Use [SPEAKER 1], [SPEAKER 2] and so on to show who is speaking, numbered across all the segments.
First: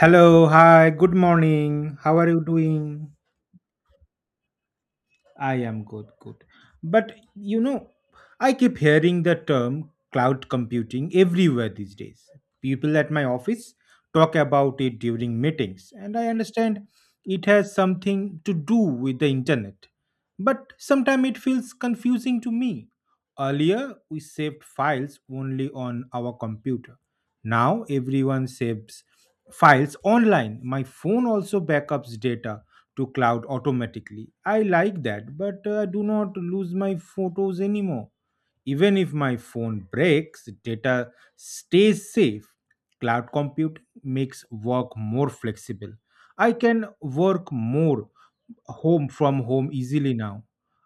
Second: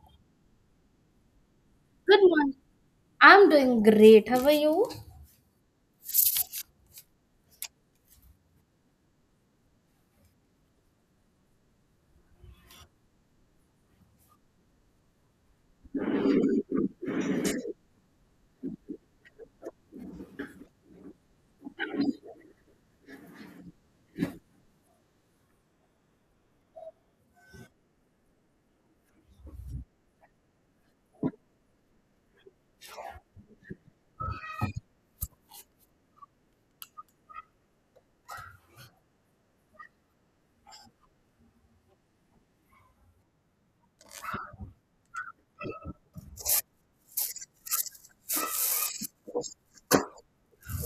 [SPEAKER 1] Hello, hi, good morning. How
[SPEAKER 2] Good
[SPEAKER 1] are you
[SPEAKER 2] morning.
[SPEAKER 1] doing?
[SPEAKER 2] I'm doing great. How are you?
[SPEAKER 1] I am good. But you know, I keep hearing the term cloud computing everywhere these days. People at my office talk about it during meetings, and I understand it has something to do with the internet. But sometimes it feels confusing to me. Earlier, we saved files only on our computer. Now, everyone saves files online. My phone also backups data to cloud automatically. I like that, but I do not lose my photos anymore. Even if my phone breaks, data stays safe. Cloud computing makes work more flexible. I can work more home from home easily now.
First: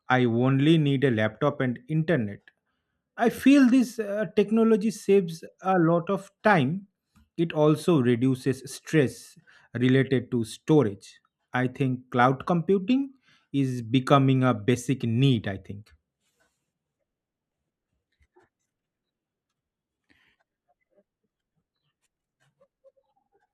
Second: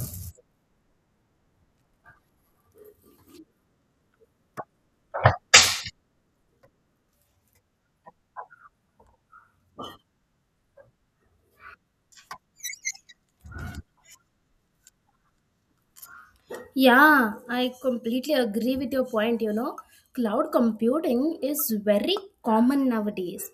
[SPEAKER 1] I only need a laptop and internet. I feel this technology saves a lot of time. It also reduces stress related to storage. I think cloud computing is becoming a basic need, I think.
[SPEAKER 2] Yeah, I completely agree with your point. You know, cloud computing is very common nowadays.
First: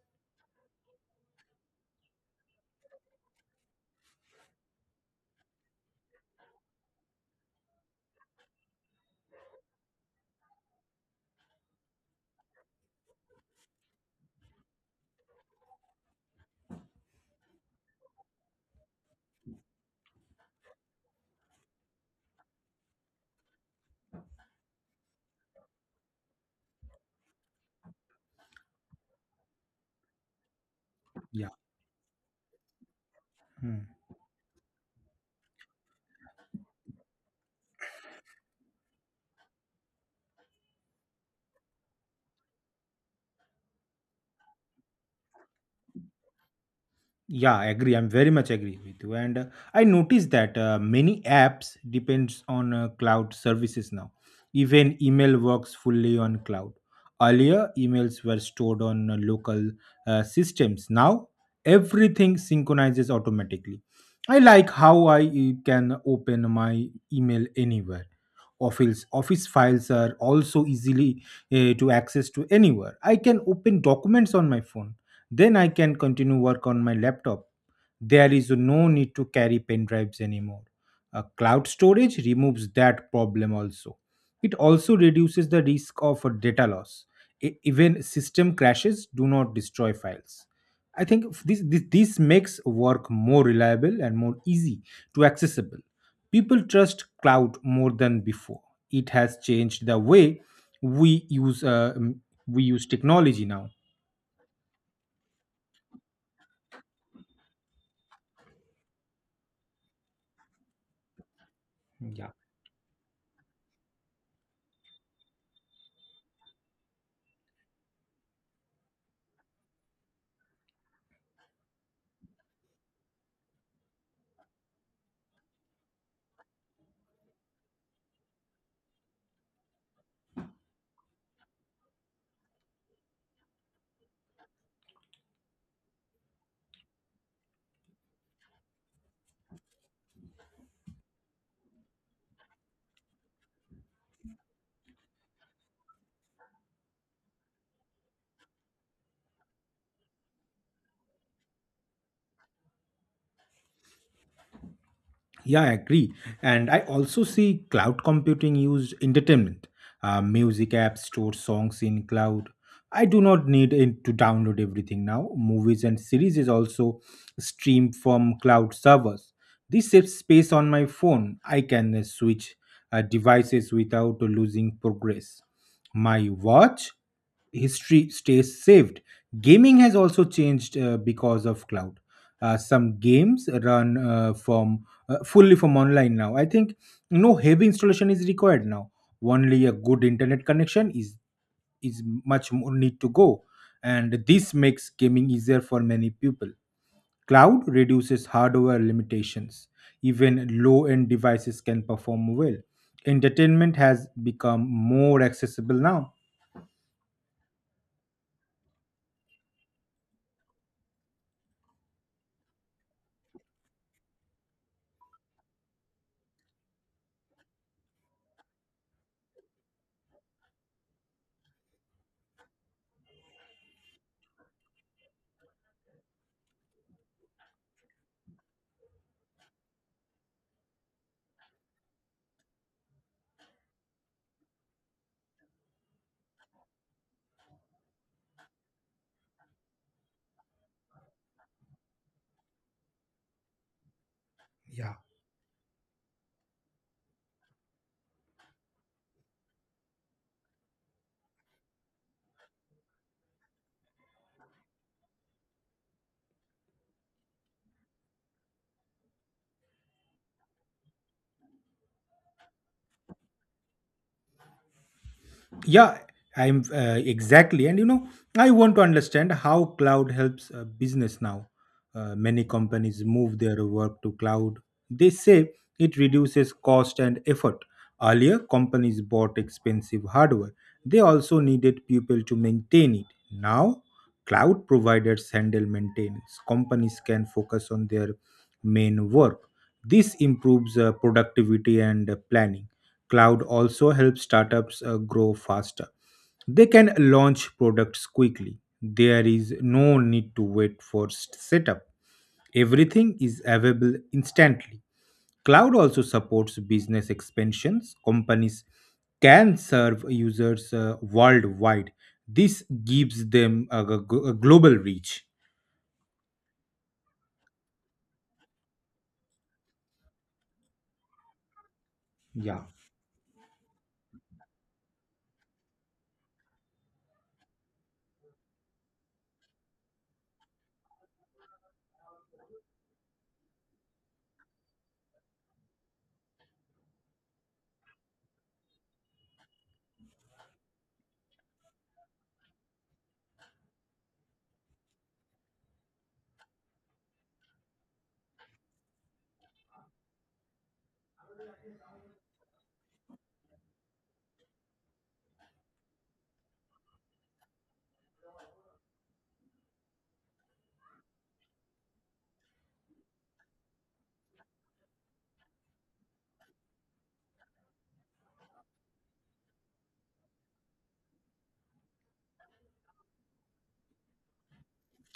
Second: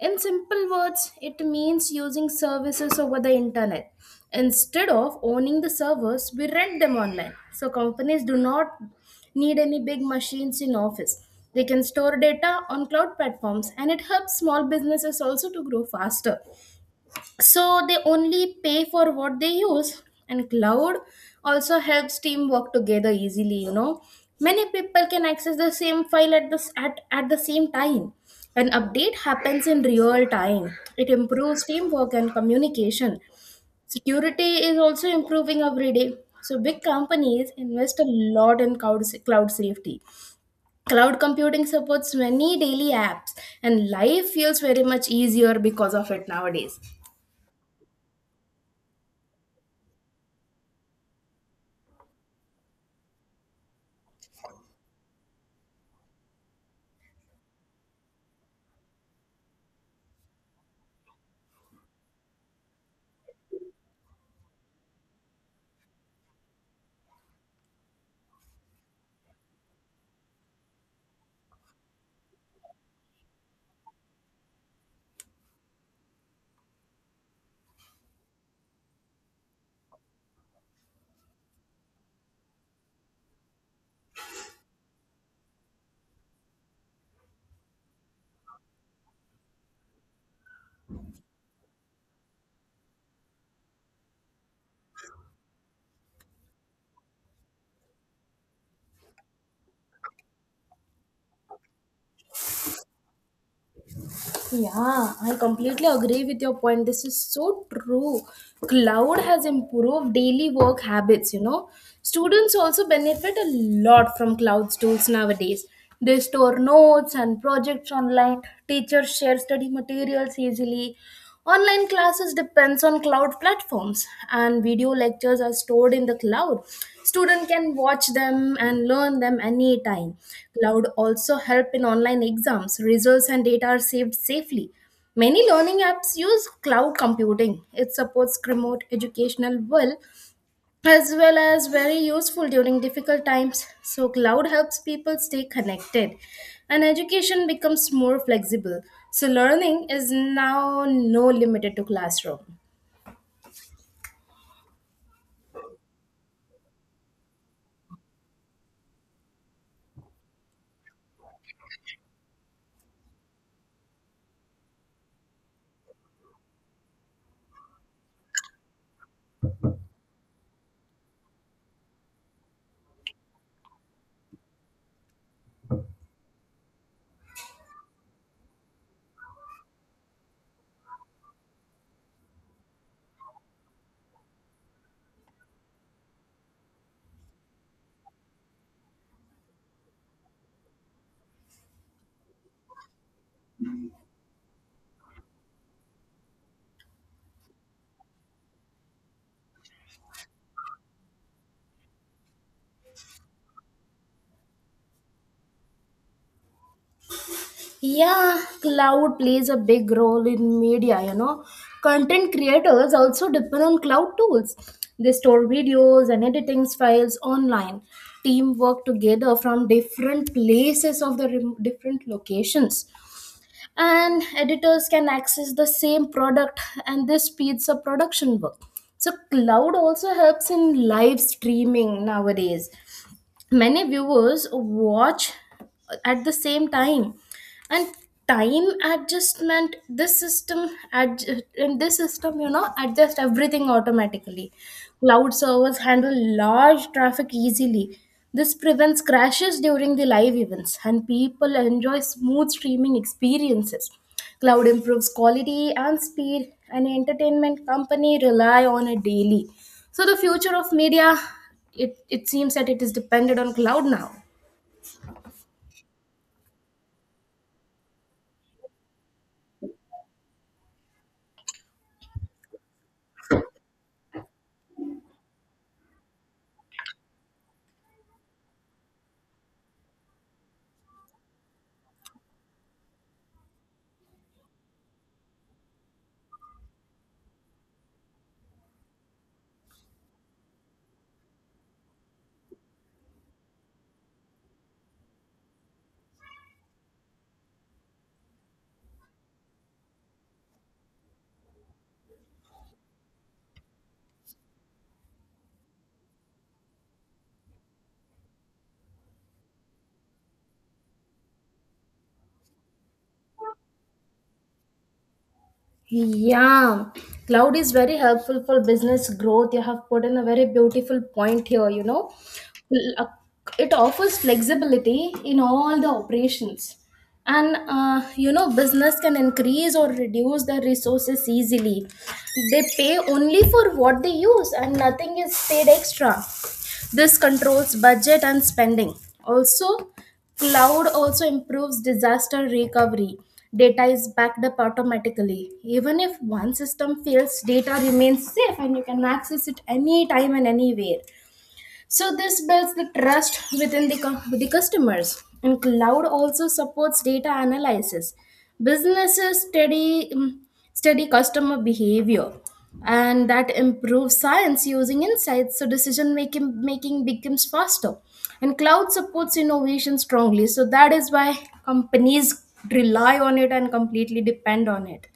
[SPEAKER 2] In simple words, it means using services over the internet. Instead of owning the servers, we rent them online. So companies do not need any big machines in office. They can store data on cloud platforms, and it helps small businesses also to grow faster. So they only pay for what they use, and cloud also helps team work together easily, you know, many people can access the same file at, the same time. An update happens in real time. It
[SPEAKER 1] Yeah.
[SPEAKER 2] improves teamwork and communication.
[SPEAKER 1] Hmm.
[SPEAKER 2] Security is also improving every day. So big companies invest a lot in cloud safety. Cloud computing supports many daily apps, and life feels very much easier because of it nowadays.
[SPEAKER 1] Yeah, I agree. I'm very much agree with you. And I noticed that many apps depends on cloud services now. Even email works fully on cloud. Earlier, emails were stored on local systems. Now, everything synchronizes automatically. I like how I can open my email anywhere. Office files are also easily to access to anywhere. I can open documents on my phone then I can continue work on my laptop. There is no need to carry pen drives anymore. A cloud storage removes that problem also. It also reduces the risk of a data loss. Even system crashes do not destroy files. I think this makes work more reliable and more easy to accessible. People trust cloud more than before. It has changed the way we use uh, we use technology now.
[SPEAKER 2] Yeah, I completely agree with your point. This is so true. Cloud has improved daily work habits, you know.
[SPEAKER 1] Yeah.
[SPEAKER 2] Students also benefit a lot from cloud tools nowadays. They store notes and projects online. Teachers share study materials easily. Online classes depends on cloud platforms, and video lectures are stored in the cloud. Student can watch them and learn them anytime. Cloud also help in online exams. Results and data are saved safely. Many learning apps use cloud computing. It supports remote educational well as very useful during difficult times. So cloud helps people stay connected, and education becomes more flexible. So, learning is now no limited to classroom.
[SPEAKER 1] Yeah, I agree. And I also see cloud computing used entertainment. Music apps store songs in cloud. I do not need it to download everything now. Movies and series is also streamed from cloud servers. This saves space on my phone. I can switch devices without losing progress. My watch history stays saved. Gaming has also changed because of cloud. Some games run from fully from online now. I think no heavy installation is required now. Only a good internet connection is much more need to go, and this makes gaming easier for many people. Cloud reduces hardware limitations. Even low-end devices can perform well. Entertainment has become more accessible now.
[SPEAKER 2] Yeah, cloud plays a big role in media, you know. Content creators also depend on cloud tools. They store videos and editing files online. Team work together from different places of the different locations, and editors can access the same product, and this speeds up production work. So cloud also helps in live streaming nowadays. Many viewers watch at the same time, and time adjustment in this system, you know, adjust everything automatically.
[SPEAKER 1] Yeah.
[SPEAKER 2] Cloud servers handle large traffic easily. This prevents crashes during the live events, and people enjoy smooth streaming experiences. Cloud improves quality and speed, and entertainment company rely on it daily. So the future of media, it seems that it is dependent on cloud now.
[SPEAKER 1] Yeah, I'm exactly. And you know, I want to understand how cloud helps business now. Many companies move their work to cloud. They say it reduces cost and effort. Earlier, companies bought expensive hardware. They also needed people to maintain it. Now, cloud providers handle maintenance. Companies can focus on their main work. This improves productivity and planning. Cloud also helps startups grow faster. They can launch products quickly. There is no need to wait for setup. Everything is available instantly. Cloud also supports business expansions. Companies can serve users worldwide. This gives them a global reach.
[SPEAKER 2] Yeah, cloud is very helpful for business growth. You have put in a very beautiful point here, you know.
[SPEAKER 1] Yeah.
[SPEAKER 2] L- It offers flexibility in all the operations. And, you know, business can increase or reduce their resources easily. They pay only for what they use, and nothing is paid extra. This controls budget and spending. Also, cloud also improves disaster recovery. Data is backed up automatically. Even if one system fails, data remains safe, and you can access it anytime and anywhere. So this builds the trust within the customers. And cloud also supports data analysis. Businesses study customer behavior, and that improves science using insights. So decision making becomes faster, and cloud supports innovation strongly. So that is why companies rely on it and completely depend on it.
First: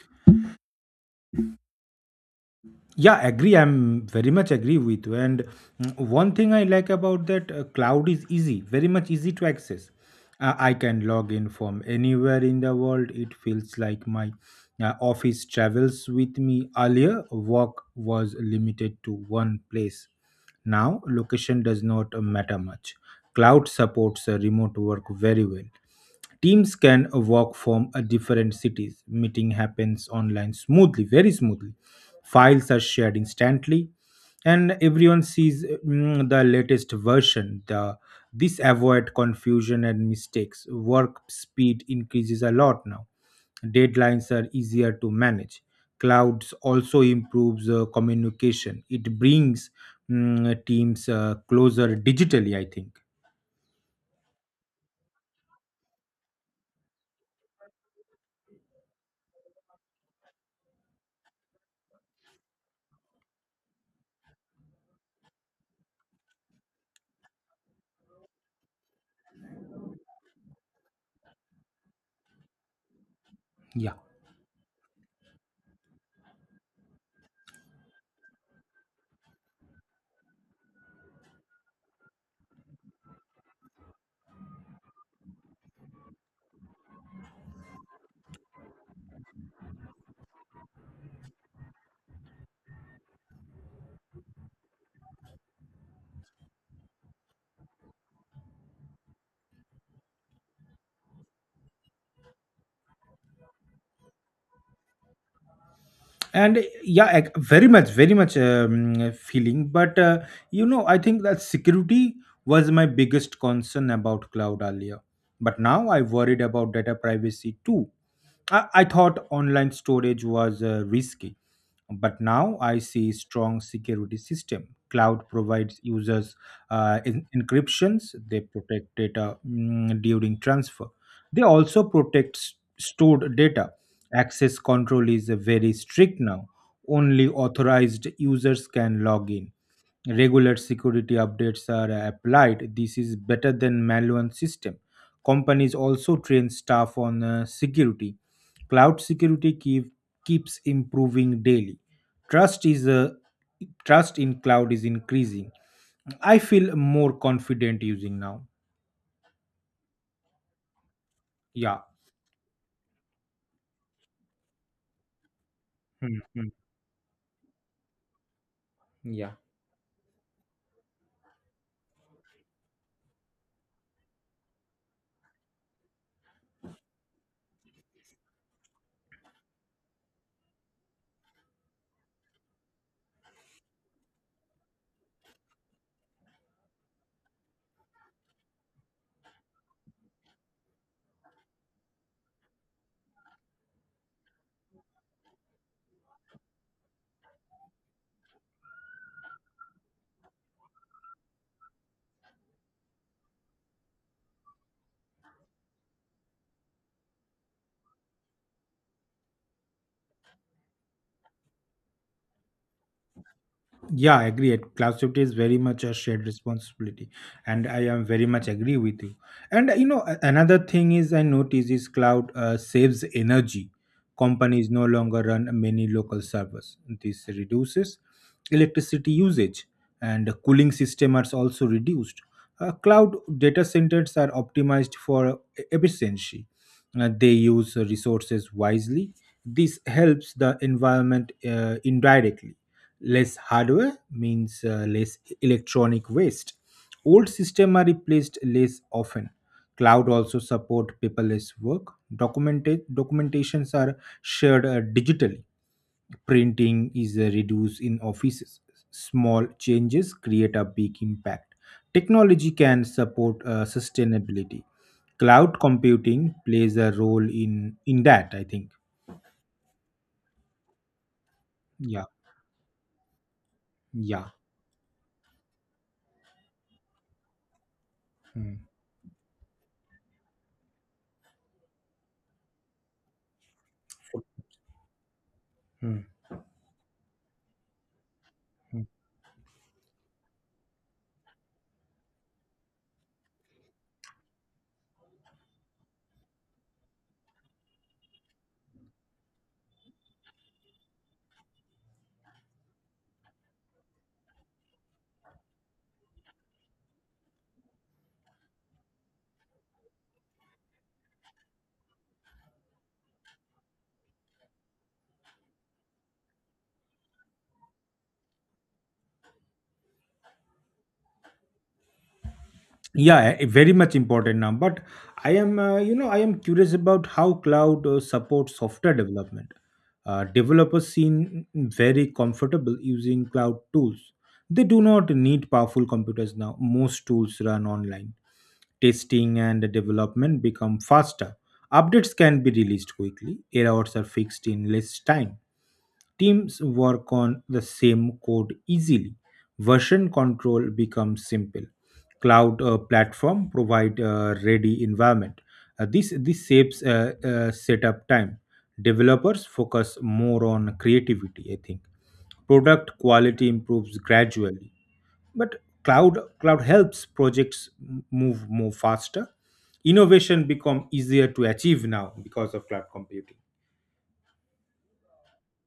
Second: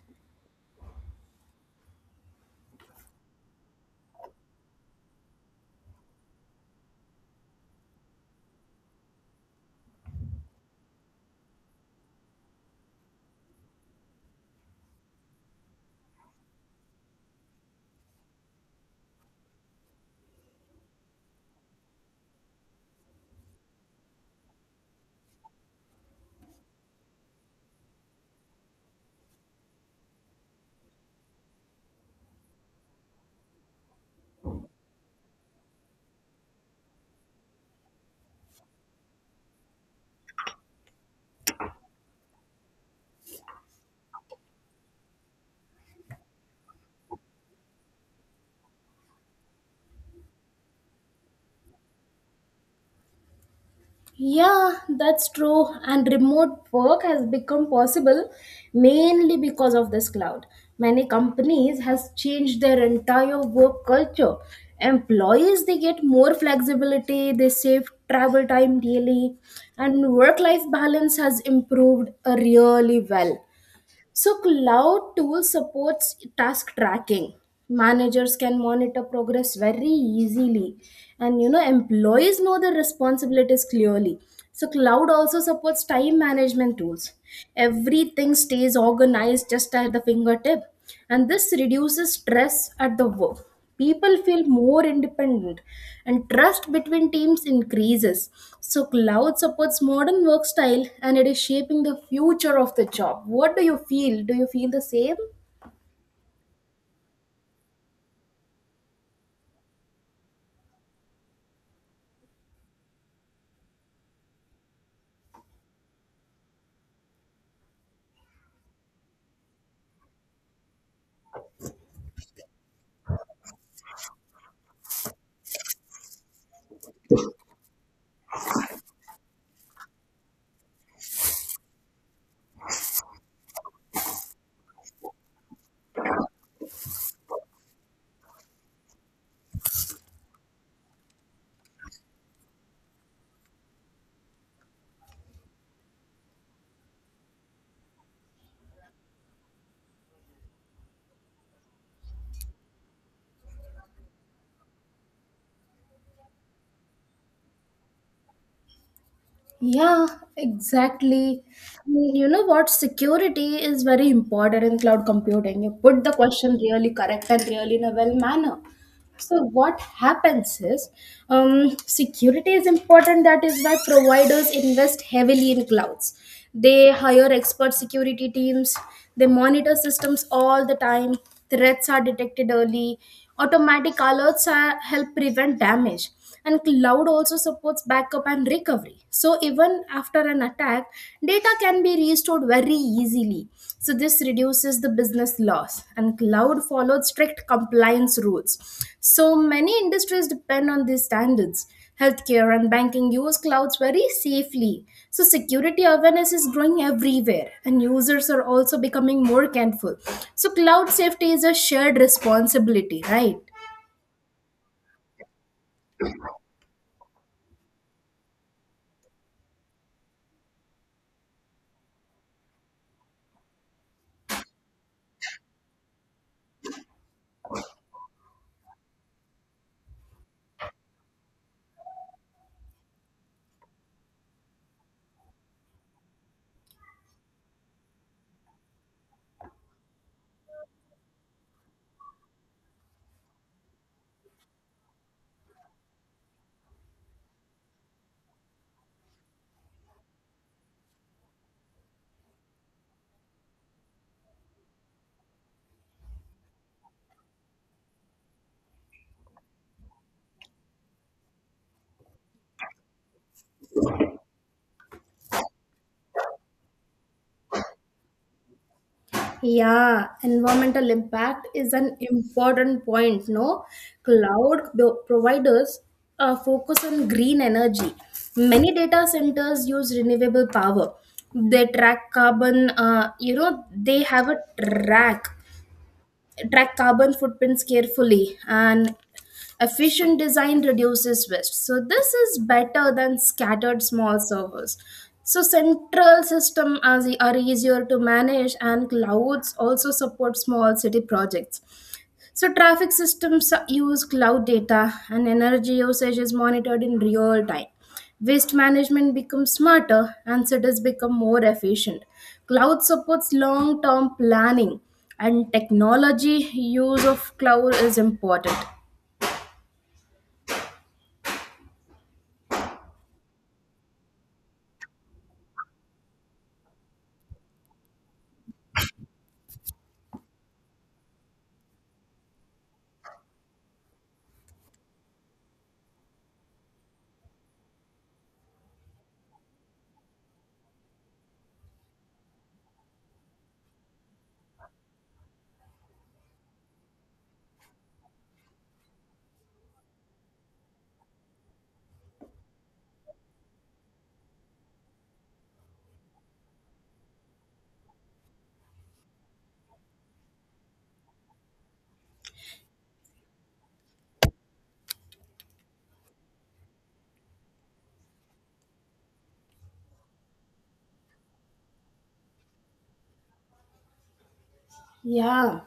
[SPEAKER 1] Yeah, agree. I'm very much agree with you. And one thing I like about that cloud is easy very much easy to access. I can log in from anywhere in the world. It feels like my office travels with me. Earlier work was limited to one place. Now location does not matter much. Cloud supports remote work very well. Teams can work from a different cities. Meeting happens online smoothly, very smoothly. Files are shared instantly, and everyone sees the latest version. The this avoid confusion and mistakes. Work speed increases a lot now. Deadlines are easier to manage. Clouds also improves communication. It brings teams closer digitally, I think.
[SPEAKER 2] Yeah, that's true. And remote work has become possible mainly because of this cloud. Many companies has changed their entire work culture. Employees they get more flexibility, they save travel time daily, and work life balance has improved really well.
[SPEAKER 1] Yeah.
[SPEAKER 2] So cloud tool supports task tracking. Managers can monitor progress very easily, and you know, employees know their responsibilities clearly. So cloud also supports time management tools. Everything stays organized just at the fingertip, and this reduces stress at the work. People feel more independent, and trust between teams increases. So cloud supports modern work style, and it is shaping the future of the job. What do you feel? Do you feel the same?
[SPEAKER 1] And yeah, ag- very much very much feeling. But you know, I think that security was my biggest concern about cloud earlier, but now I worried about data privacy too. I thought online storage was risky, but now I see strong security system cloud provides users. Encryptions, they protect data during transfer. They also protect stored data. Access control is very strict now. Only authorized users can log in. Regular security updates are applied. This is better than manual system. Companies also train staff on security. Cloud keeps improving daily. Trust is uh, Trust in cloud is increasing. I feel more confident using now.
[SPEAKER 2] Yeah, exactly.
[SPEAKER 1] Yeah.
[SPEAKER 2] I mean, you know what? Security is very important in cloud computing. You put the
[SPEAKER 1] Hmm, hmm.
[SPEAKER 2] question really correct and really in a well manner.
[SPEAKER 1] Yeah.
[SPEAKER 2] So what happens is, security is important. That is why providers invest heavily in clouds. They hire expert security teams. They monitor systems all the time. Threats are detected early. Automatic alerts are, help prevent damage, and cloud also supports backup and recovery. So even after an attack, data can be restored very easily. So this reduces the business loss, and cloud follows strict compliance rules. So many industries depend on these standards. Healthcare and banking use clouds very safely. So security awareness is growing everywhere, and users are also becoming more careful. So cloud safety is a shared responsibility, right?
[SPEAKER 1] Yeah, I agree. At cloud safety is very much a shared responsibility, and I am very much agree with you. And you know, another thing is I notice is cloud saves energy. Companies no longer run many local servers. This reduces electricity usage, and cooling system are also reduced. Cloud data centers are optimized for efficiency. They use resources wisely. This helps the environment indirectly. Less hardware means less electronic waste. Old systems are replaced less often. Cloud also support paperless work. Documented Documentations are shared digitally. Printing is reduced in offices. Small changes create a big impact. Technology can support sustainability. Cloud computing plays a role in that, I think.
[SPEAKER 2] Yeah, environmental impact is an
[SPEAKER 1] Yeah,
[SPEAKER 2] important point. No,
[SPEAKER 1] yeah.
[SPEAKER 2] cloud providers focus on green energy.
[SPEAKER 1] Hmm.
[SPEAKER 2] Many data centers use renewable power. They track carbon. You know, they have a track
[SPEAKER 1] Hmm.
[SPEAKER 2] track carbon footprints carefully, and efficient design reduces waste. So this is better than scattered small servers. So central system are easier to manage, and clouds also support small city projects. So, traffic systems use cloud data, and energy usage is monitored in real time. Waste management becomes smarter, and cities become more efficient. Cloud supports long term planning, and technology use of cloud is important.
[SPEAKER 1] Yeah, a very much important now. But I am you know, I am curious about how cloud supports software development. Developers seem very comfortable using cloud tools. They do not need powerful computers now. Most tools run online. Testing and development become faster. Updates can be released quickly. Errors are fixed in less time. Teams work on the same code easily. Version control becomes simple. Cloud platform provide a ready environment. This saves setup time. Developers focus more on creativity, I think. Product quality improves gradually, but cloud helps projects move more faster. Innovation become easier to achieve now because of cloud computing.
[SPEAKER 2] Yeah,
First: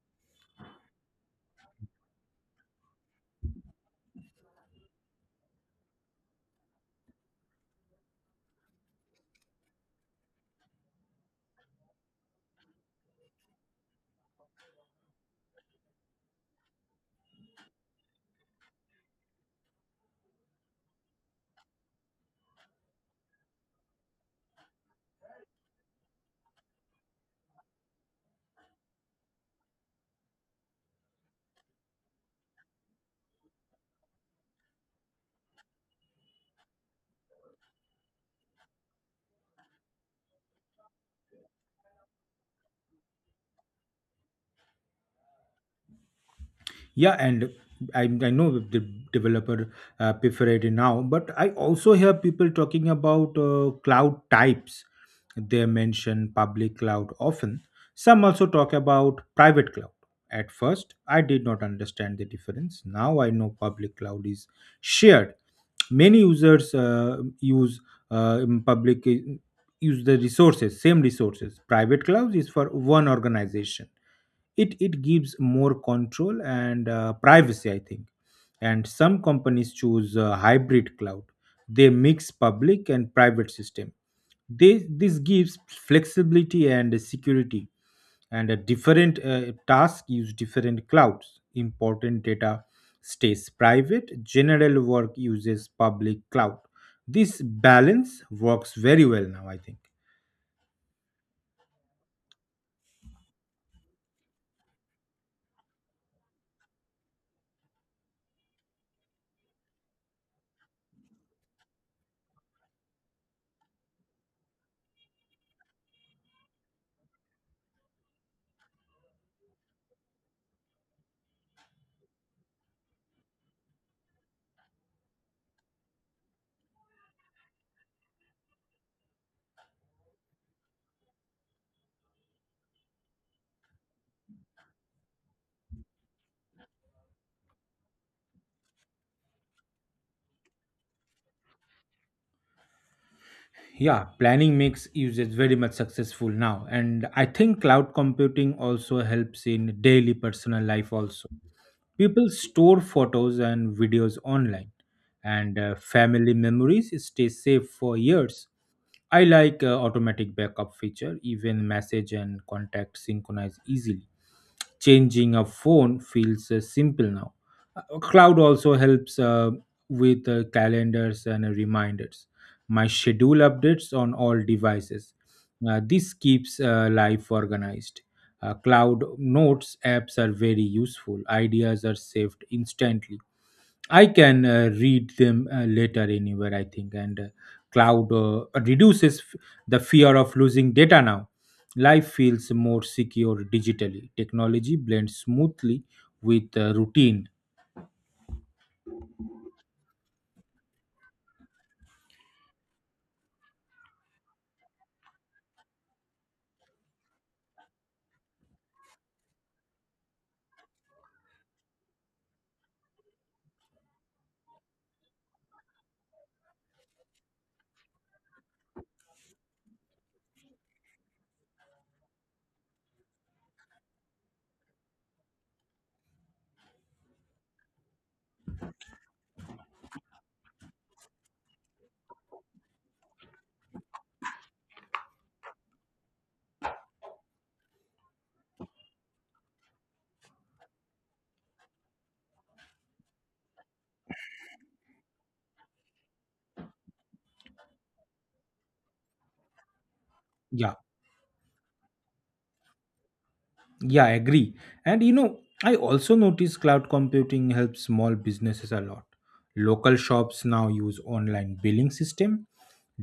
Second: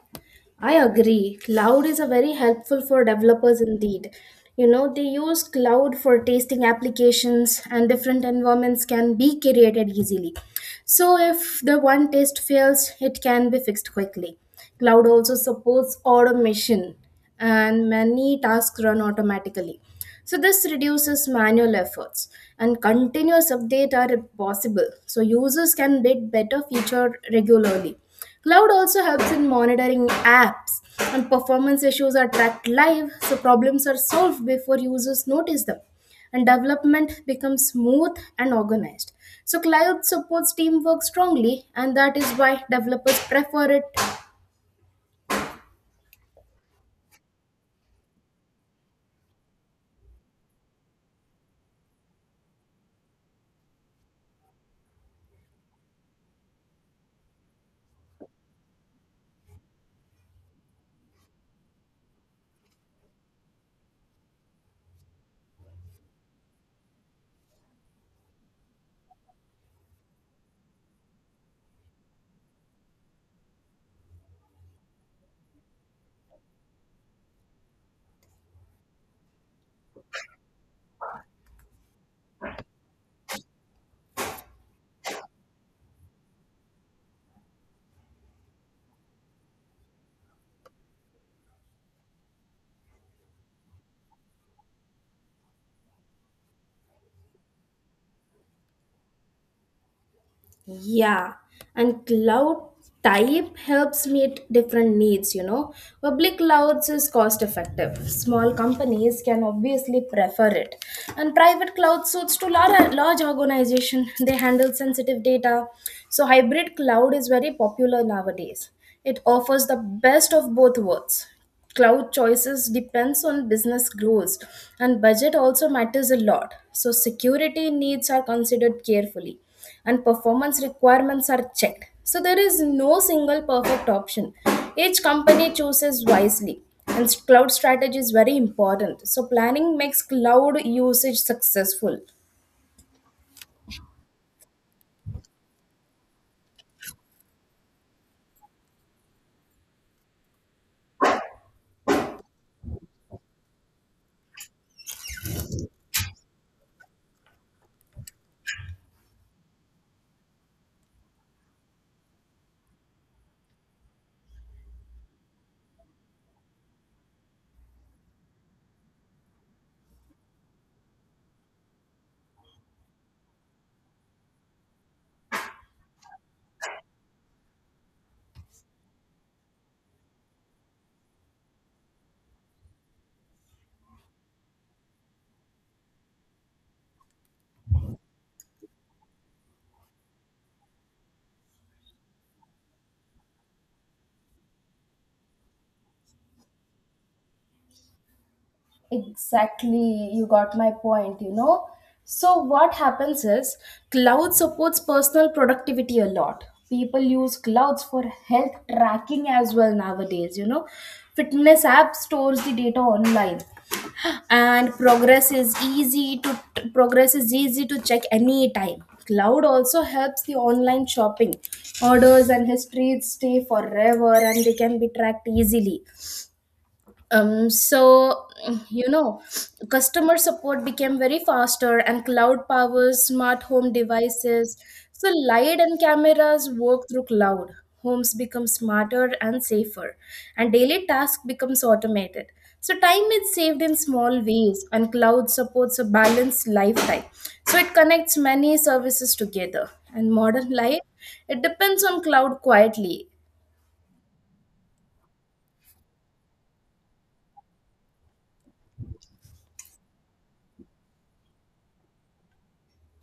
[SPEAKER 2] I agree. Cloud is a very helpful for developers indeed. You know, they use cloud for testing applications, and different environments can be created easily. So if the one test fails, it can be fixed quickly. Cloud also supports automation, and many tasks run automatically. So this reduces manual efforts, and continuous update are possible. So users can get better feature regularly. Cloud also helps in monitoring apps, and performance issues are tracked live. So problems are solved before users notice them, and development becomes smooth and organized. So cloud supports teamwork strongly, and that is why developers prefer it.
[SPEAKER 1] Yeah, and I know the developer prefer it now, but I also hear people talking about cloud types. They mention public cloud often. Some also talk about private cloud. At first, I did not understand the difference. Now I know public cloud is shared. Many users use in public use the resources same resources. Private cloud is for one organization. It gives more control and privacy, I think. And some companies choose a hybrid cloud. They mix public and private system. This gives flexibility and security. And a different task use different clouds. Important data stays private. General work uses public cloud. This balance works very well now, I think.
[SPEAKER 2] Yeah, and cloud type helps meet different needs, you know. Public clouds is cost effective. Small companies can obviously prefer it. And private cloud suits to large organization. They handle sensitive data. So hybrid cloud is very popular nowadays. It offers the best of both worlds. Cloud choices depends on business goals, and budget also matters a lot. So security needs are considered carefully, and performance requirements are checked. So there is no single perfect option. Each company chooses wisely, and cloud strategy is very important. So planning makes cloud usage successful.
[SPEAKER 1] Yeah, planning makes users very much successful now. And I think cloud computing also helps in daily personal life also. People store photos and videos online, and family memories stay safe for years. I like automatic backup feature. Even message and contact synchronize easily. Changing a phone feels simple now. Cloud also helps with calendars and reminders. My schedule updates on all devices. This keeps life organized. Cloud notes apps are very useful. Ideas are saved instantly. I can read them later anywhere, I think. And cloud reduces the fear of losing data now. Life feels more secure digitally. Technology blends smoothly with routine.
[SPEAKER 2] Exactly, you got my point, you know. So, what happens is cloud supports personal productivity a lot. People use clouds for health tracking as well nowadays, you know. Fitness app stores the data online, and progress is easy to check anytime. Cloud also helps the online shopping. Orders and histories stay forever, and they can be tracked easily. So, you know, customer support became very faster, and cloud powers smart home devices. So light and cameras work through cloud. Homes become smarter and safer, and daily task becomes automated. So time is saved in small ways, and cloud supports a balanced lifestyle. So it connects many services together, and modern
[SPEAKER 1] Yeah.
[SPEAKER 2] life, it depends on cloud quietly.
[SPEAKER 1] Yeah, I agree. And you know, I also notice cloud computing helps small businesses a lot. Local shops now use online billing system.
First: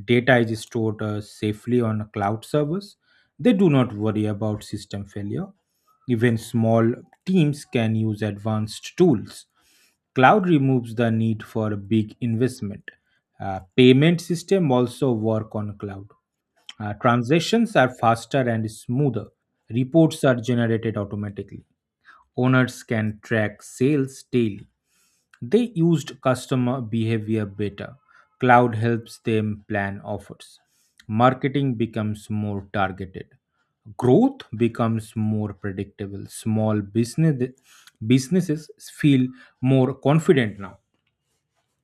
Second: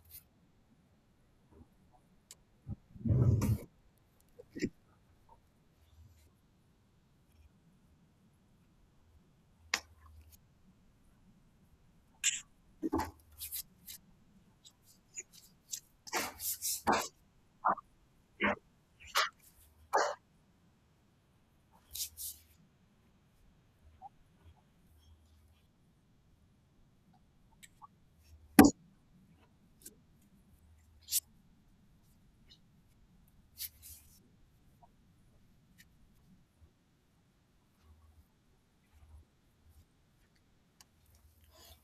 [SPEAKER 1] Data is stored safely on cloud servers. They do not worry about system failure. Even small teams can use advanced tools. Cloud removes the need for a big investment. Payment system also work on cloud. Transactions are faster and smoother. Reports are generated automatically. Owners can track sales daily. They used customer behavior better. Cloud helps them plan offers. Marketing becomes more targeted. Growth becomes more predictable. Small businesses feel more confident now.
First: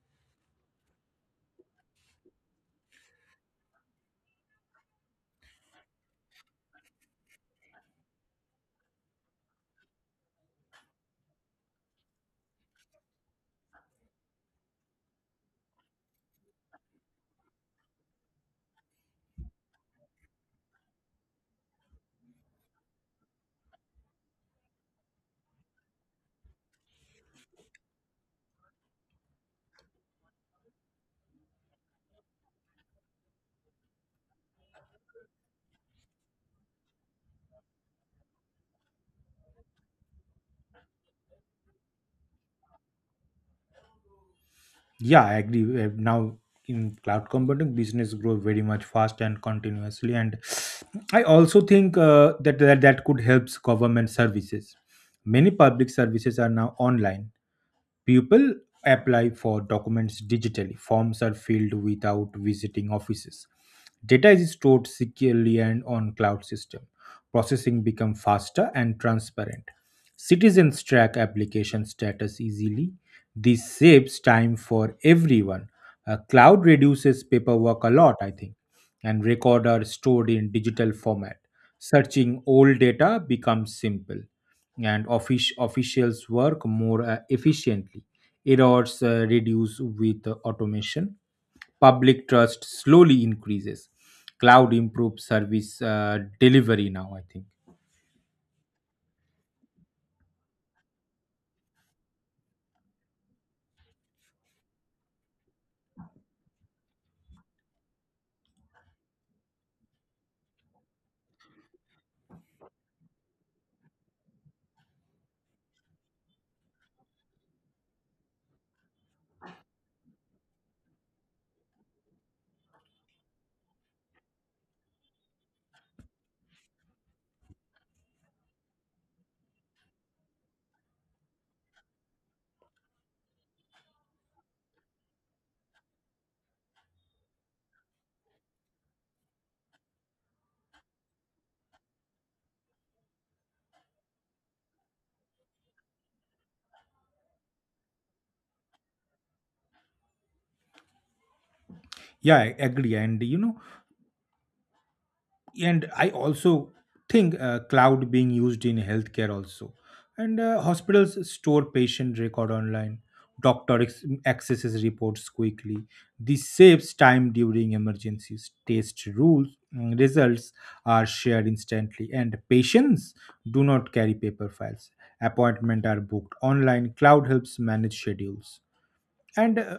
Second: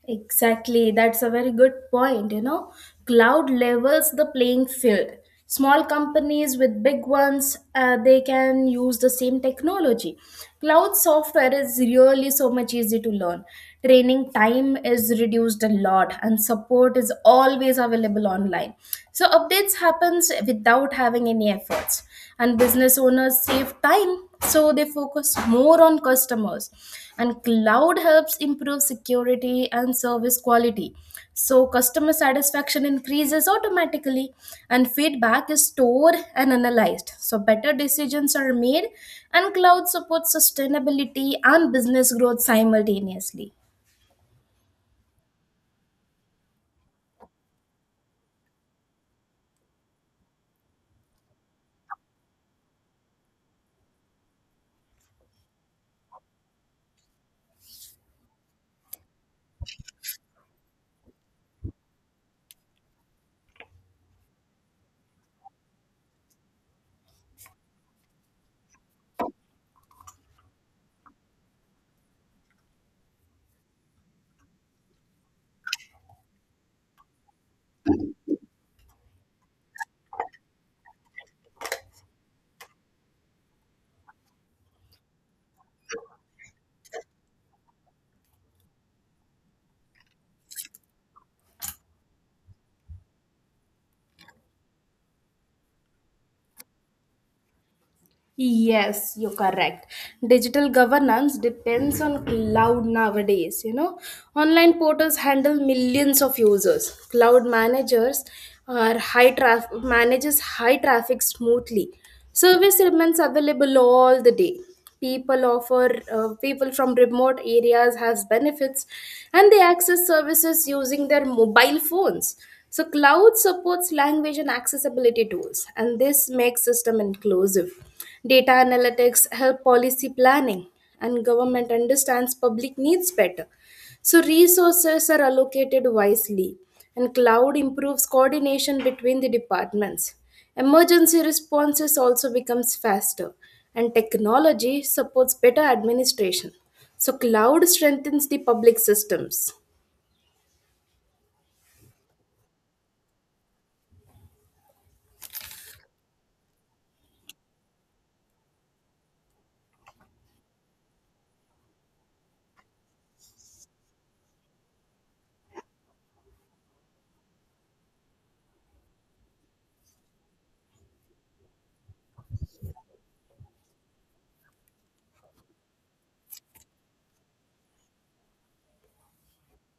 [SPEAKER 2] Exactly, that's a very good point. You know, cloud levels the playing field. Small companies with big ones, they can use the same technology. Cloud software is really so much easy to learn. Training time is reduced a lot, and support is always available online. So updates happens without having any efforts, and business owners save time, so they focus more on customers, and cloud helps improve security and service quality. So customer satisfaction increases automatically, and feedback is stored and analyzed, so better decisions are made, and cloud supports sustainability and business growth simultaneously.
[SPEAKER 1] Yeah, I agree. Now in cloud computing, business grow very much fast and continuously. And I also think that could help government services. Many public services are now online. People apply for documents digitally. Forms are filled without visiting offices. Data is stored securely and on cloud system. Processing become faster and transparent. Citizens track application status easily. This saves time for everyone. Cloud reduces paperwork a lot, I think, and records are stored in digital format. Searching old data becomes simple and officials work more efficiently. Errors reduce with automation. Public trust slowly increases. Cloud improves service delivery now, I think.
[SPEAKER 2] Yes, you're correct. Digital governance depends on cloud nowadays. You know, online portals handle millions of users. Cloud managers are high traffic manages high traffic smoothly. Service remains available all the day. People from remote areas has benefits, and they access services using their mobile phones. So, cloud supports language and accessibility tools, and this makes system inclusive. Data analytics help policy planning, and government understands public needs better. So resources are allocated wisely, and cloud improves coordination between the departments. Emergency responses also becomes faster, and technology supports better administration. So cloud strengthens the public systems.
[SPEAKER 1] Yeah, I agree. And I also think cloud being used in healthcare also, and hospitals store patient record online. Doctor accesses reports quickly. This saves time during emergencies test rules. Results are shared instantly, and patients do not carry paper files. Appointment are booked online. Cloud helps manage schedules, and uh,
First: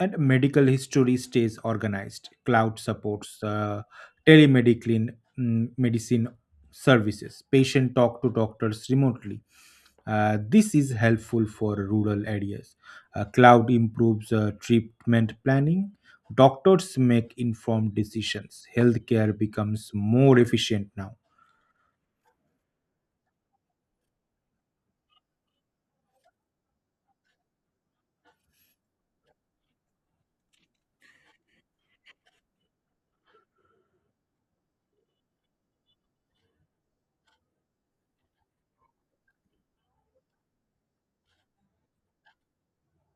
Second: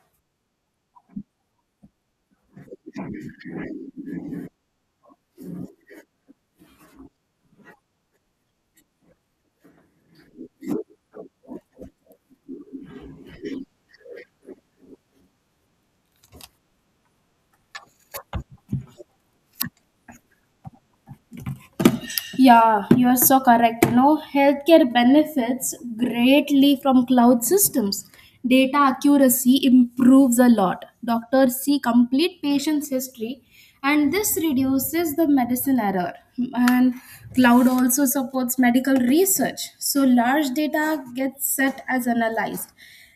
[SPEAKER 1] and medical history stays organized. Cloud supports telemedicine, medicine services. Patient talk to doctors remotely. This is helpful for rural areas. Cloud improves treatment planning. Doctors make informed decisions. Healthcare becomes more efficient now.
[SPEAKER 2] Yeah, you are so correct. You know, healthcare benefits greatly from cloud systems. Data accuracy improves a lot. Doctors see complete patient's history, and this reduces the medicine error. And cloud also supports medical research, so large data gets set as analyzed.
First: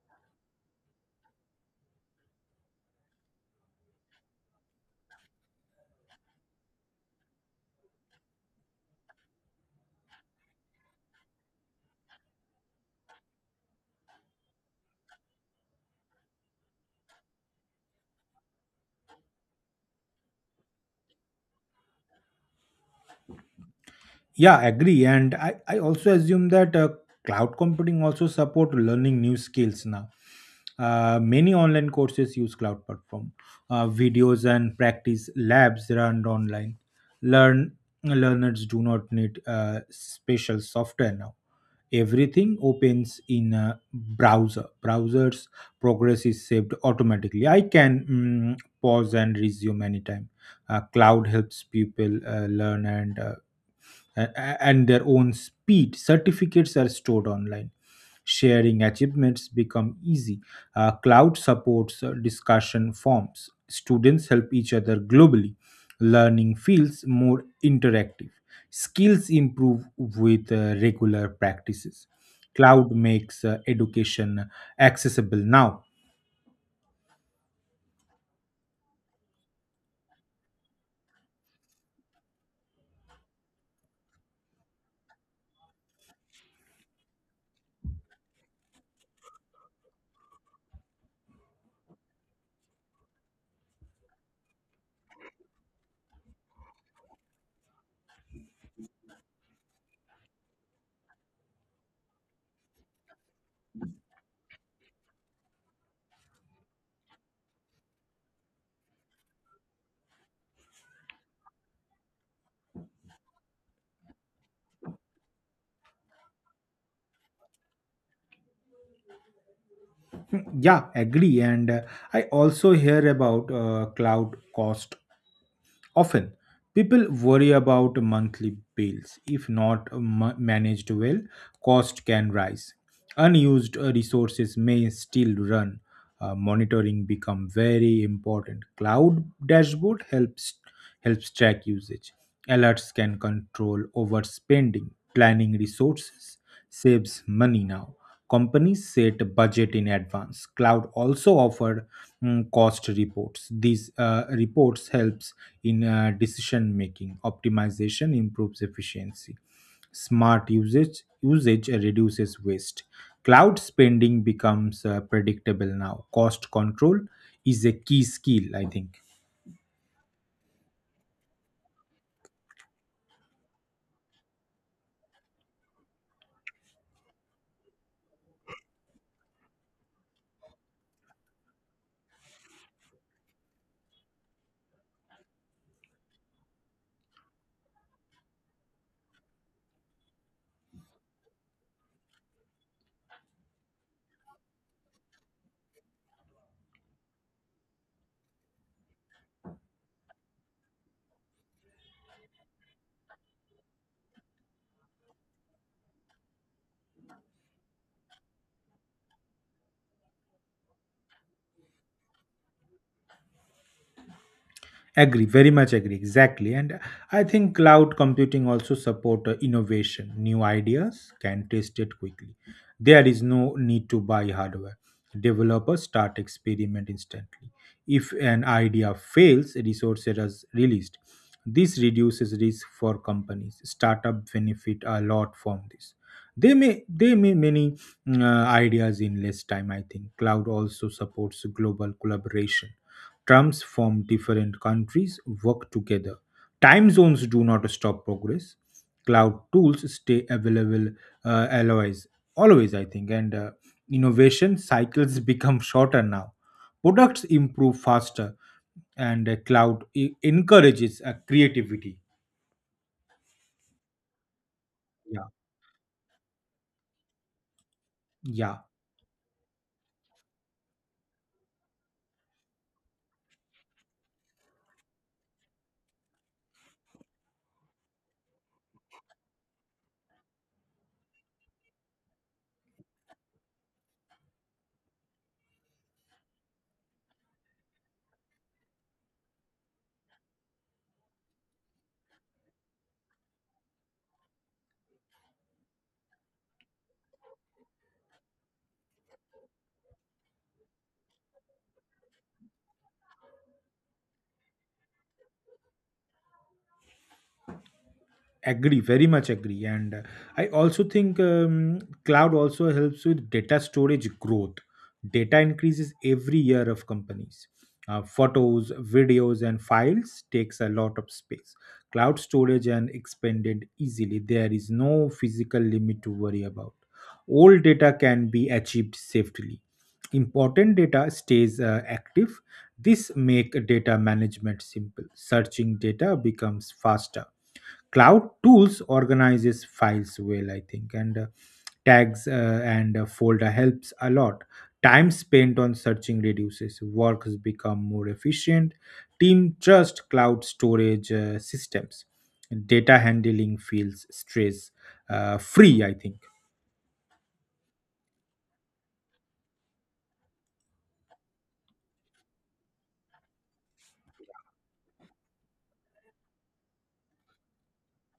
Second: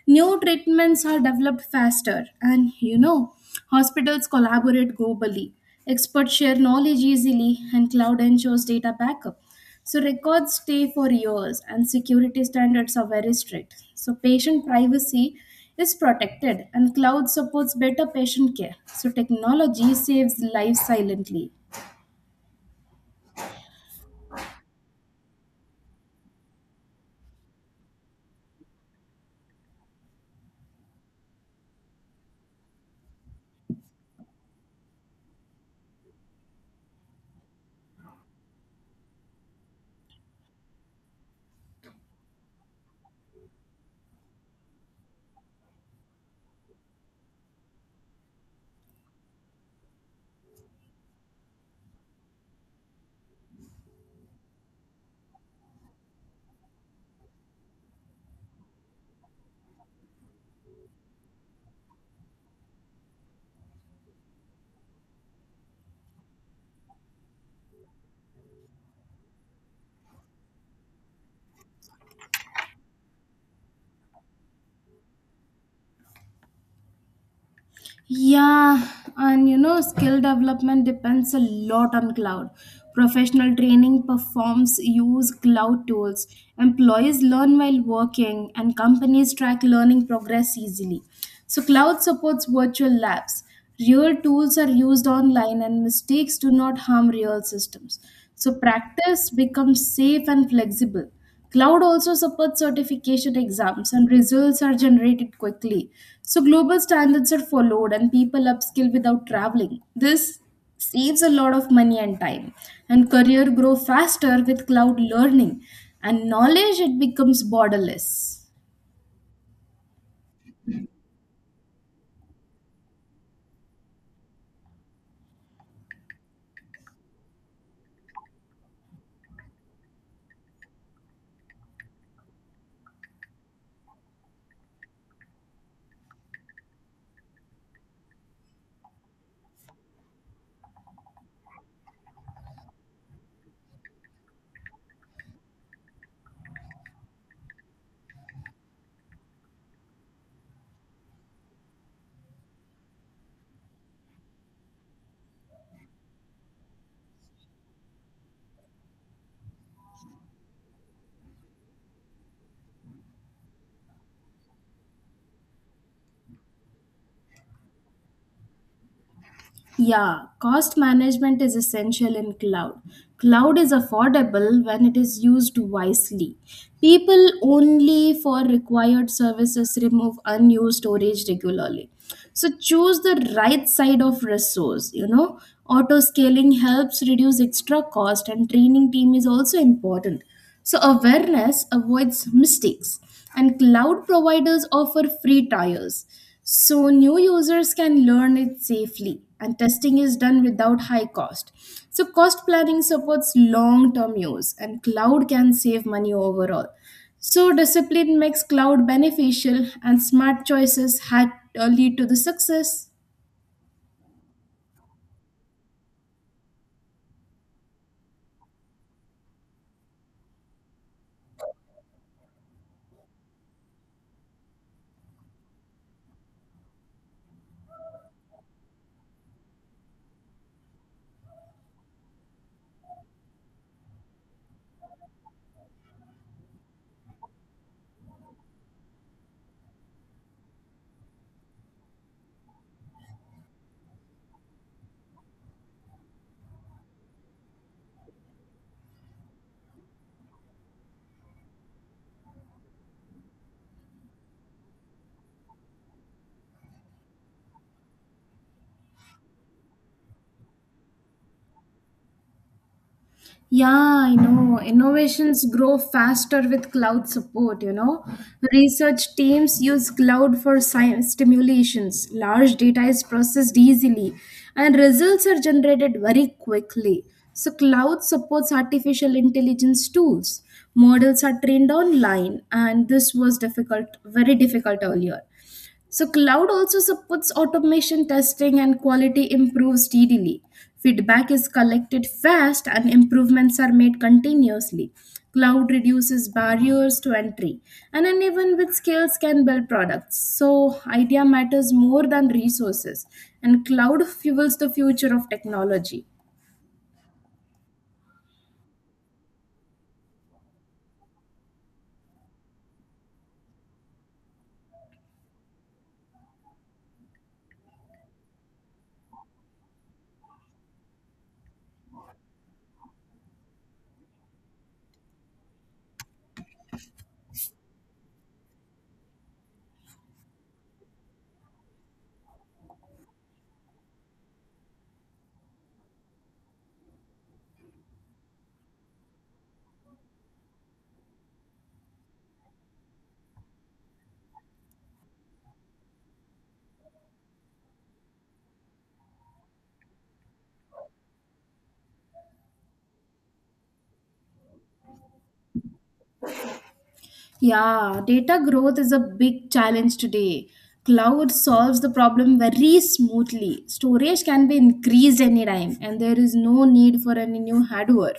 [SPEAKER 2] New treatments are developed faster, and you know, hospitals collaborate globally. Experts share knowledge easily, and cloud ensures data backup. So records stay for years, and security standards are very strict. So patient privacy is protected, and cloud supports better patient care. So technology saves lives silently.
[SPEAKER 1] Yeah, agree. And I also assume that cloud computing also support learning new skills now. Many online courses use cloud platform. Videos and practice labs run online. Learn learners do not need special software now. Everything opens in a browser. Browser's progress is saved automatically. I can pause and resume anytime. Cloud helps people learn and and their own speed. Certificates are stored online. Sharing achievements become easy. Cloud supports discussion forums. Students help each other globally. Learning feels more interactive. Skills improve with regular practices. Cloud makes education accessible now.
[SPEAKER 2] Yeah, and you know, skill development depends a lot on cloud. Professional training performs use cloud tools. Employees learn while working, and companies track learning progress easily. So, cloud supports virtual labs. Real tools are used online, and mistakes do not harm real systems. So, practice becomes safe and flexible. Cloud also supports certification exams, and results are generated quickly. So, global standards are followed, and people upskill without traveling. This saves a lot of money and time, and career grow faster with cloud learning, and knowledge it becomes borderless.
[SPEAKER 1] Yeah, agree. And I also hear about cloud cost. Often, people worry about monthly bills. If not managed well, cost can rise. Unused resources may still run. Monitoring become very important. Cloud dashboard helps track usage. Alerts can control overspending, planning resources, saves money now. Companies set a budget in advance. Cloud also offer cost reports. These reports helps in decision making. Optimization improves efficiency. Smart usage reduces waste. Cloud spending becomes predictable now. Cost control is a key skill, I think.
[SPEAKER 2] Yeah, cost management is essential in cloud. Cloud is affordable when it is used wisely. People only for required services remove unused storage regularly. So choose the right side of resource, you know. Auto scaling helps reduce extra cost and training team is also important. So awareness avoids mistakes and cloud providers offer free trials. So new users can learn it safely and testing is done without high cost. So cost planning supports long-term use and cloud can save money overall. So discipline makes cloud beneficial and smart choices had lead to the success.
[SPEAKER 1] Agree, very much agree, exactly. And I think cloud computing also support innovation. New ideas can test it quickly. There is no need to buy hardware. Developers start experiment instantly. If an idea fails, resources are released. This reduces risk for companies. Startup benefit a lot from this. They may many ideas in less time, I think. Cloud also supports global collaboration. Trumps from different countries work together. Time zones do not stop progress. Cloud tools stay available uh, always, always, I think. And innovation cycles become shorter now. Products improve faster, and cloud encourages creativity.
[SPEAKER 2] Yeah, I know.
[SPEAKER 1] Yeah,
[SPEAKER 2] Innovations grow faster with cloud support, you know.
[SPEAKER 1] yeah.
[SPEAKER 2] Research teams use cloud for stimulations. Large data is processed easily, and results are generated very quickly. So, cloud supports artificial intelligence tools. Models are trained online, and this was difficult, very difficult earlier. So cloud also supports automation testing and quality improves steadily. Feedback is collected fast and improvements are made continuously. Cloud reduces barriers to entry and anyone with skills can build products. So idea matters more than resources and cloud fuels the future of technology.
[SPEAKER 1] Agree, very much agree. And I also think cloud also helps with data storage growth. Data increases every year of companies. Photos, videos and files takes a lot of space. Cloud storage and expanded easily. There is no physical limit to worry about. All data can be achieved safely. Important data stays active. This make data management simple. Searching data becomes faster. Cloud tools organizes files well, I think. And tags and a folder helps a lot. Time spent on searching reduces. Work has become more efficient. Team trust cloud storage systems. Data handling feels stress free, I think.
[SPEAKER 2] Yeah, data growth is a big challenge today. Cloud solves the problem very smoothly. Storage can be increased anytime, and there is no need for any new hardware.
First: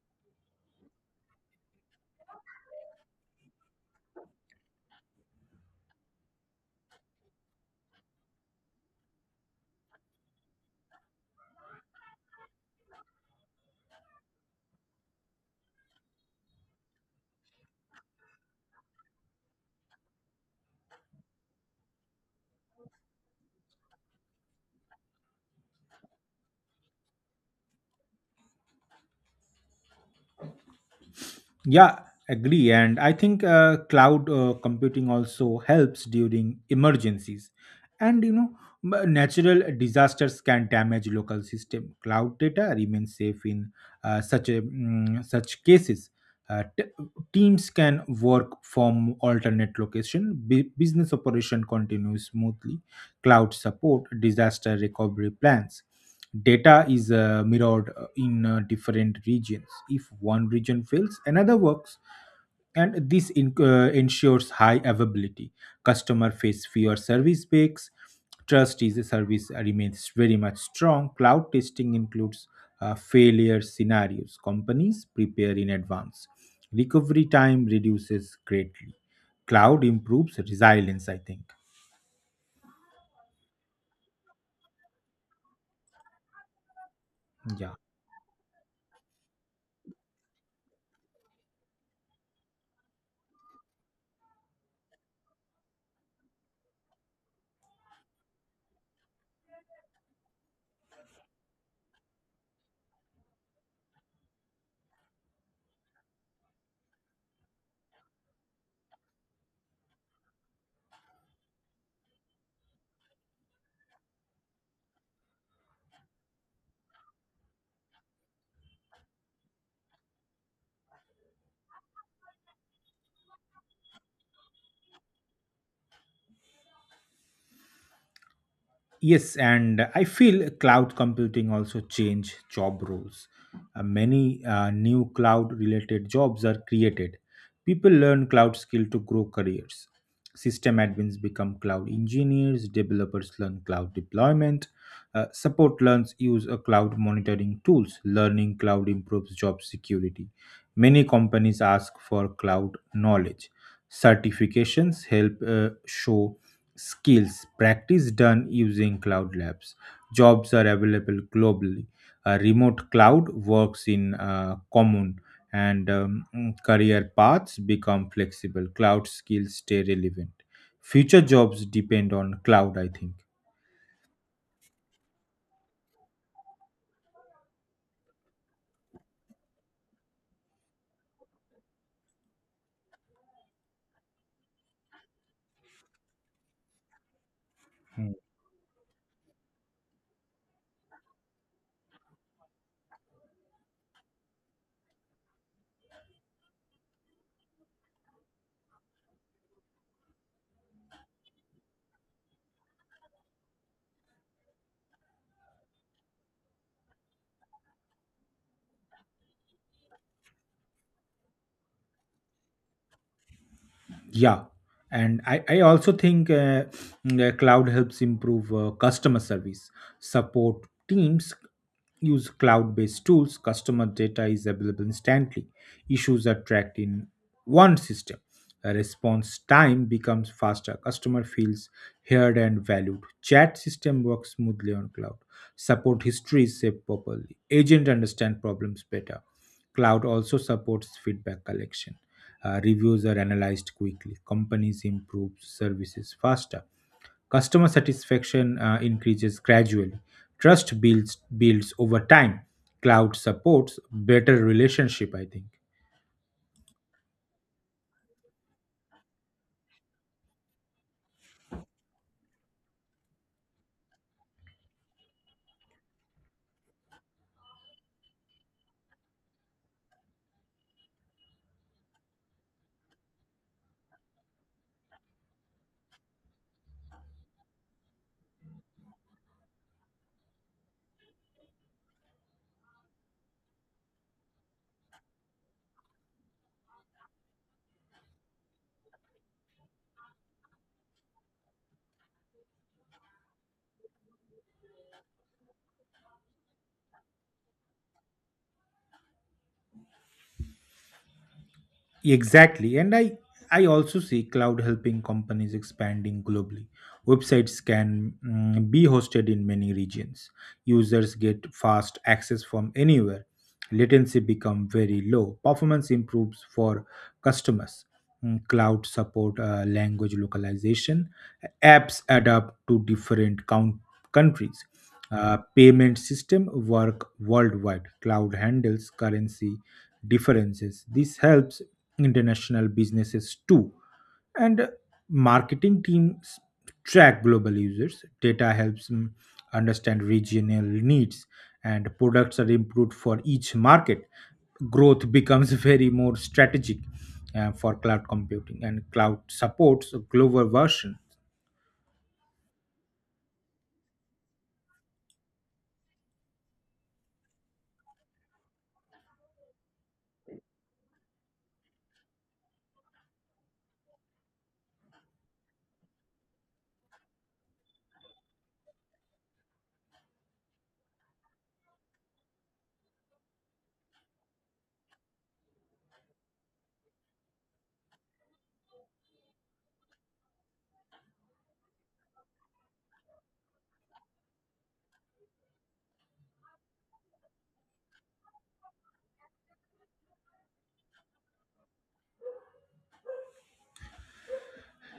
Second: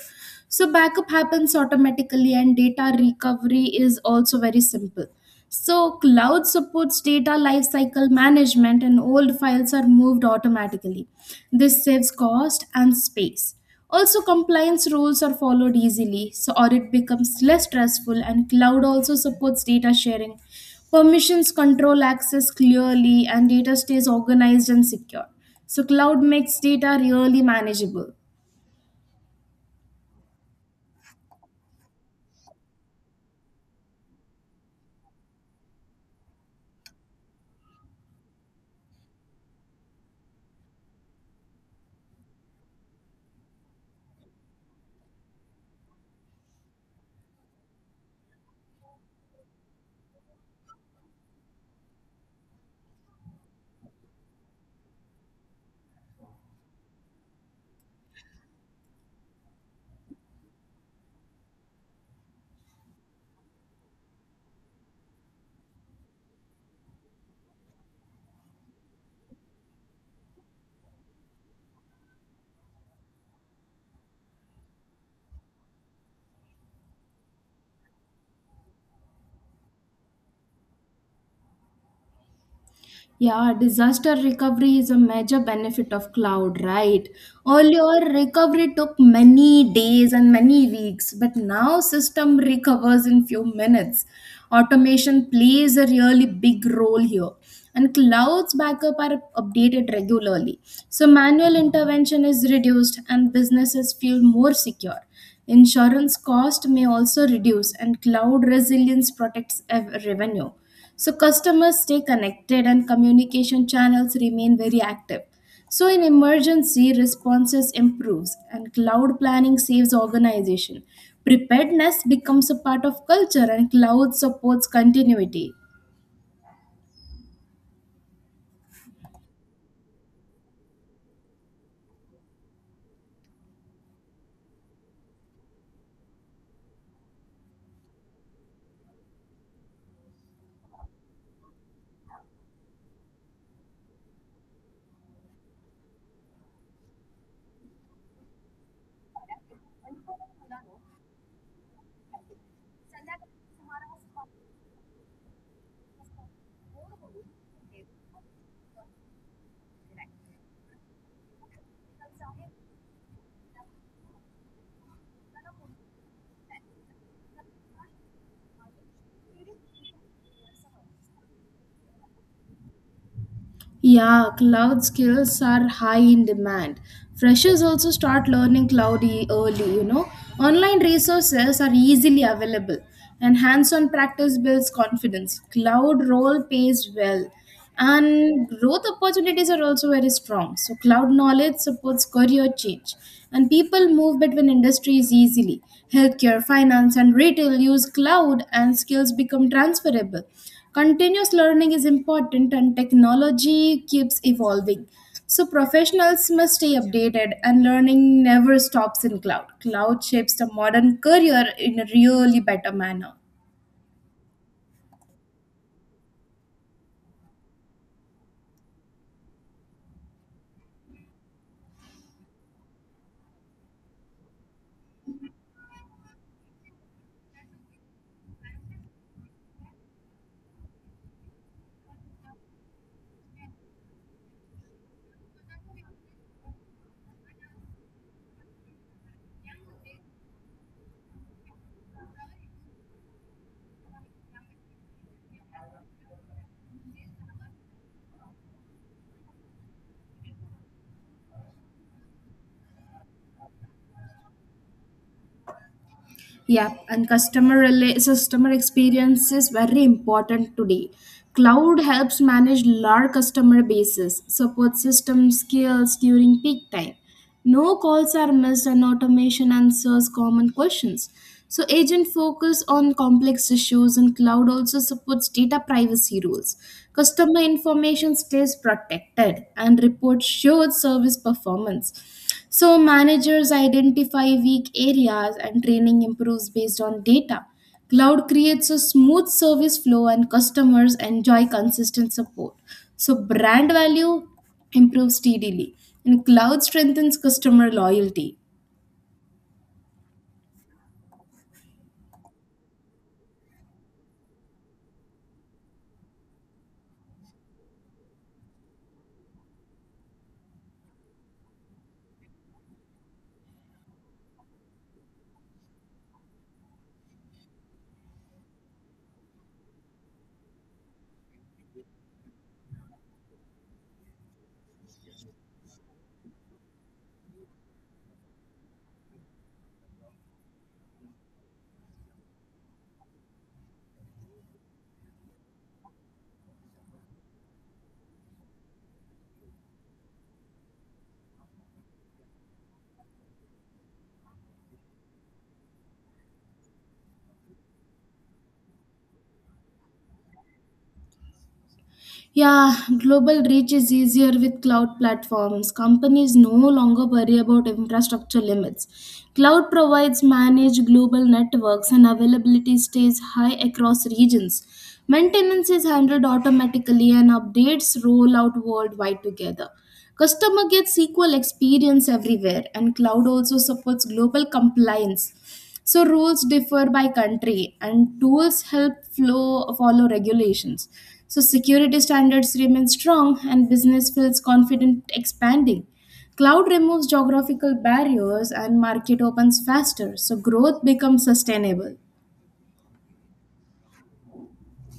[SPEAKER 2] So, backup happens automatically, and data recovery is also very simple. So cloud supports data lifecycle management and old files are moved automatically. This saves cost and space. Also, compliance rules are followed easily, so audit becomes less stressful and cloud also supports data sharing. Permissions control access clearly and data stays organized and secure. So cloud makes data really manageable.
[SPEAKER 1] Yeah, agree. And I think cloud computing also helps during emergencies. And you know, natural disasters can damage local system. Cloud data remains safe in such cases. Uh, t- Teams can work from alternate location. Business operation continues smoothly. Cloud support disaster recovery plans. Data is mirrored in different regions. If one region fails, another works, and this ensures high availability. Customer face fewer service breaks. Trust is a service remains very much strong. Cloud testing includes failure scenarios. Companies prepare in advance. Recovery time reduces greatly. Cloud improves resilience, I think.
[SPEAKER 2] Yeah, disaster recovery is a major benefit of cloud, right?
[SPEAKER 1] Yeah.
[SPEAKER 2] Earlier, recovery took many days and many weeks, but now system recovers in few minutes. Automation plays a really big role here, and clouds backup are updated regularly. So manual intervention is reduced and businesses feel more secure. Insurance cost may also reduce and cloud resilience protects revenue. So customers stay connected and communication channels remain very active. So in emergency responses improves and cloud planning saves organization. Preparedness becomes a part of culture and cloud supports continuity.
[SPEAKER 1] Yes, and I feel cloud computing also change job roles. Many new cloud-related jobs are created. People learn cloud skill to grow careers. System admins become cloud engineers. Developers learn cloud deployment. Support learns use a cloud monitoring tools. Learning cloud improves job security. Many companies ask for cloud knowledge. Certifications help show skills. Practice done using cloud labs. Jobs are available globally. A remote cloud works in common, and career paths become flexible. Cloud skills stay relevant. Future jobs depend on cloud, I think.
[SPEAKER 2] Yeah, cloud skills are high in demand. Freshers also start learning cloud early, you know. Online resources are easily available, and hands on practice builds confidence. Cloud role pays well, and growth opportunities are also very strong. So, cloud knowledge supports career change, and people move between industries easily. Healthcare, finance, and retail use cloud, and skills become transferable. Continuous learning is important and technology keeps evolving. So professionals must stay updated and learning never stops in cloud. Cloud shapes the modern career in a really better manner.
[SPEAKER 1] Yeah, and I also think the cloud helps improve customer service. Support teams use cloud based tools. Customer data is available instantly. Issues are tracked in one system. A response time becomes faster. Customer feels heard and valued. Chat system works smoothly on cloud. Support history is saved properly. Agent understand problems better. Cloud also supports feedback collection. Reviews are analyzed quickly. Companies improve services faster. Customer satisfaction increases gradually. Trust builds over time. Cloud supports better relationship, I think.
[SPEAKER 2] Yeah, and customer customer experience is very important today. Cloud helps manage large customer bases, support system skills during peak time. No calls are missed and automation answers common questions. So agent focus on complex issues and cloud also supports data privacy rules. Customer information stays protected and report showed service performance. So, managers identify weak areas and training improves based on data. Cloud creates a smooth service flow and customers enjoy consistent support. So, brand value improves steadily, and cloud strengthens customer loyalty.
[SPEAKER 1] Exactly. And I also see cloud helping companies expanding globally. Websites can be hosted in many regions. Users get fast access from anywhere. Latency become very low. Performance improves for customers. Cloud support language localization. Apps adapt to different countries. Payment system work worldwide. Cloud handles currency differences. This helps international businesses too. And marketing teams track global users. Data helps them understand regional needs, and products are improved for each market. Growth becomes very more strategic for cloud computing, and cloud supports a global version.
[SPEAKER 2] Yeah, global reach is easier with cloud platforms. Companies no longer worry about infrastructure limits. Cloud provides managed global networks and availability stays high across regions. Maintenance is handled automatically and updates roll out worldwide together. Customer gets equal experience everywhere and cloud also supports global compliance. So rules differ by country, and tools help flow, follow regulations. So security standards remain strong, and business feels confident expanding. Cloud removes geographical barriers, and market opens faster, so growth becomes sustainable.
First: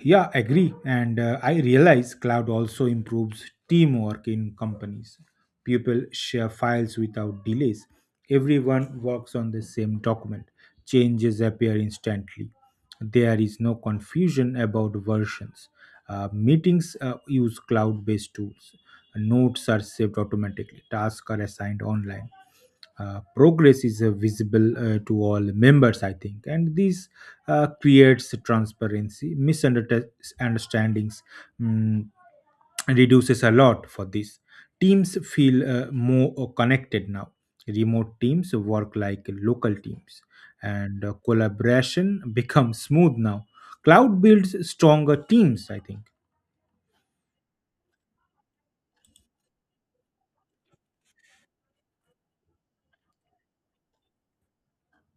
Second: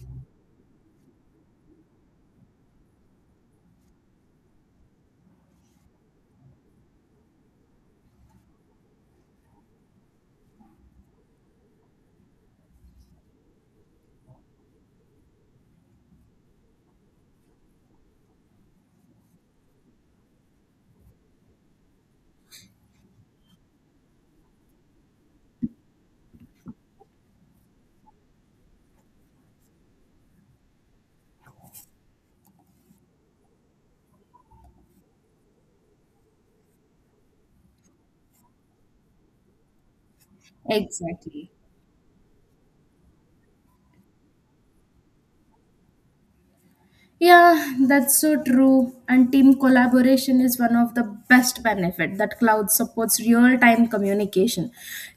[SPEAKER 1] Yeah, agree. And I realize cloud also improves teamwork in companies. People share files without delays. Everyone works on the same document. Changes appear instantly. There is no confusion about versions. Meetings use cloud based tools. Notes are saved automatically. Tasks are assigned online. Progress is visible to all members, I think, and this creates transparency. Misunderstandings mm, reduces a lot for this. Teams feel more connected now. Remote teams work like local teams, and
[SPEAKER 2] Exactly.
[SPEAKER 1] collaboration becomes smooth now. Cloud builds stronger teams, I think.
[SPEAKER 2] Yeah, that's so true. And team collaboration is one of the best benefit that cloud supports real-time communication.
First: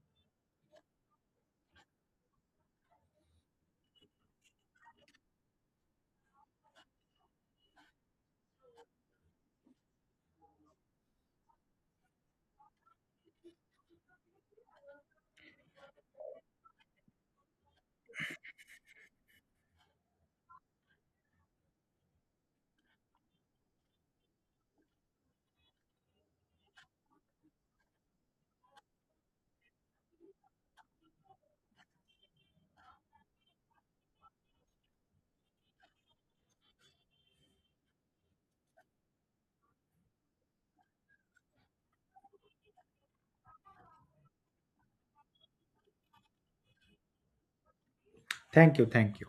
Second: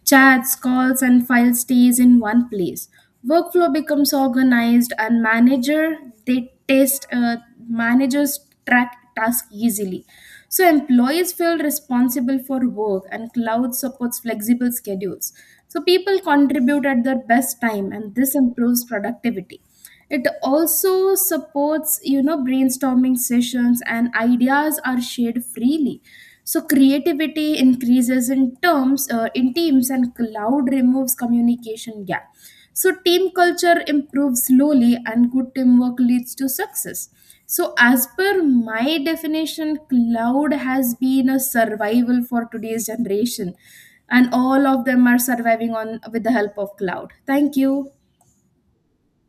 [SPEAKER 2] Chats, calls, and file stays in one place. Workflow becomes organized and manager they test managers track task easily. So employees feel responsible for work and cloud supports flexible schedules. So people contribute at their best time and this improves productivity. It also supports, you know, brainstorming sessions and ideas are shared freely. So creativity increases in teams and cloud removes communication gap. So team culture improves slowly and good teamwork leads to success. So as per my definition cloud has been a survival for today's generation and all of them are surviving on with the help of cloud. Thank you.
[SPEAKER 1] Thank you, thank you.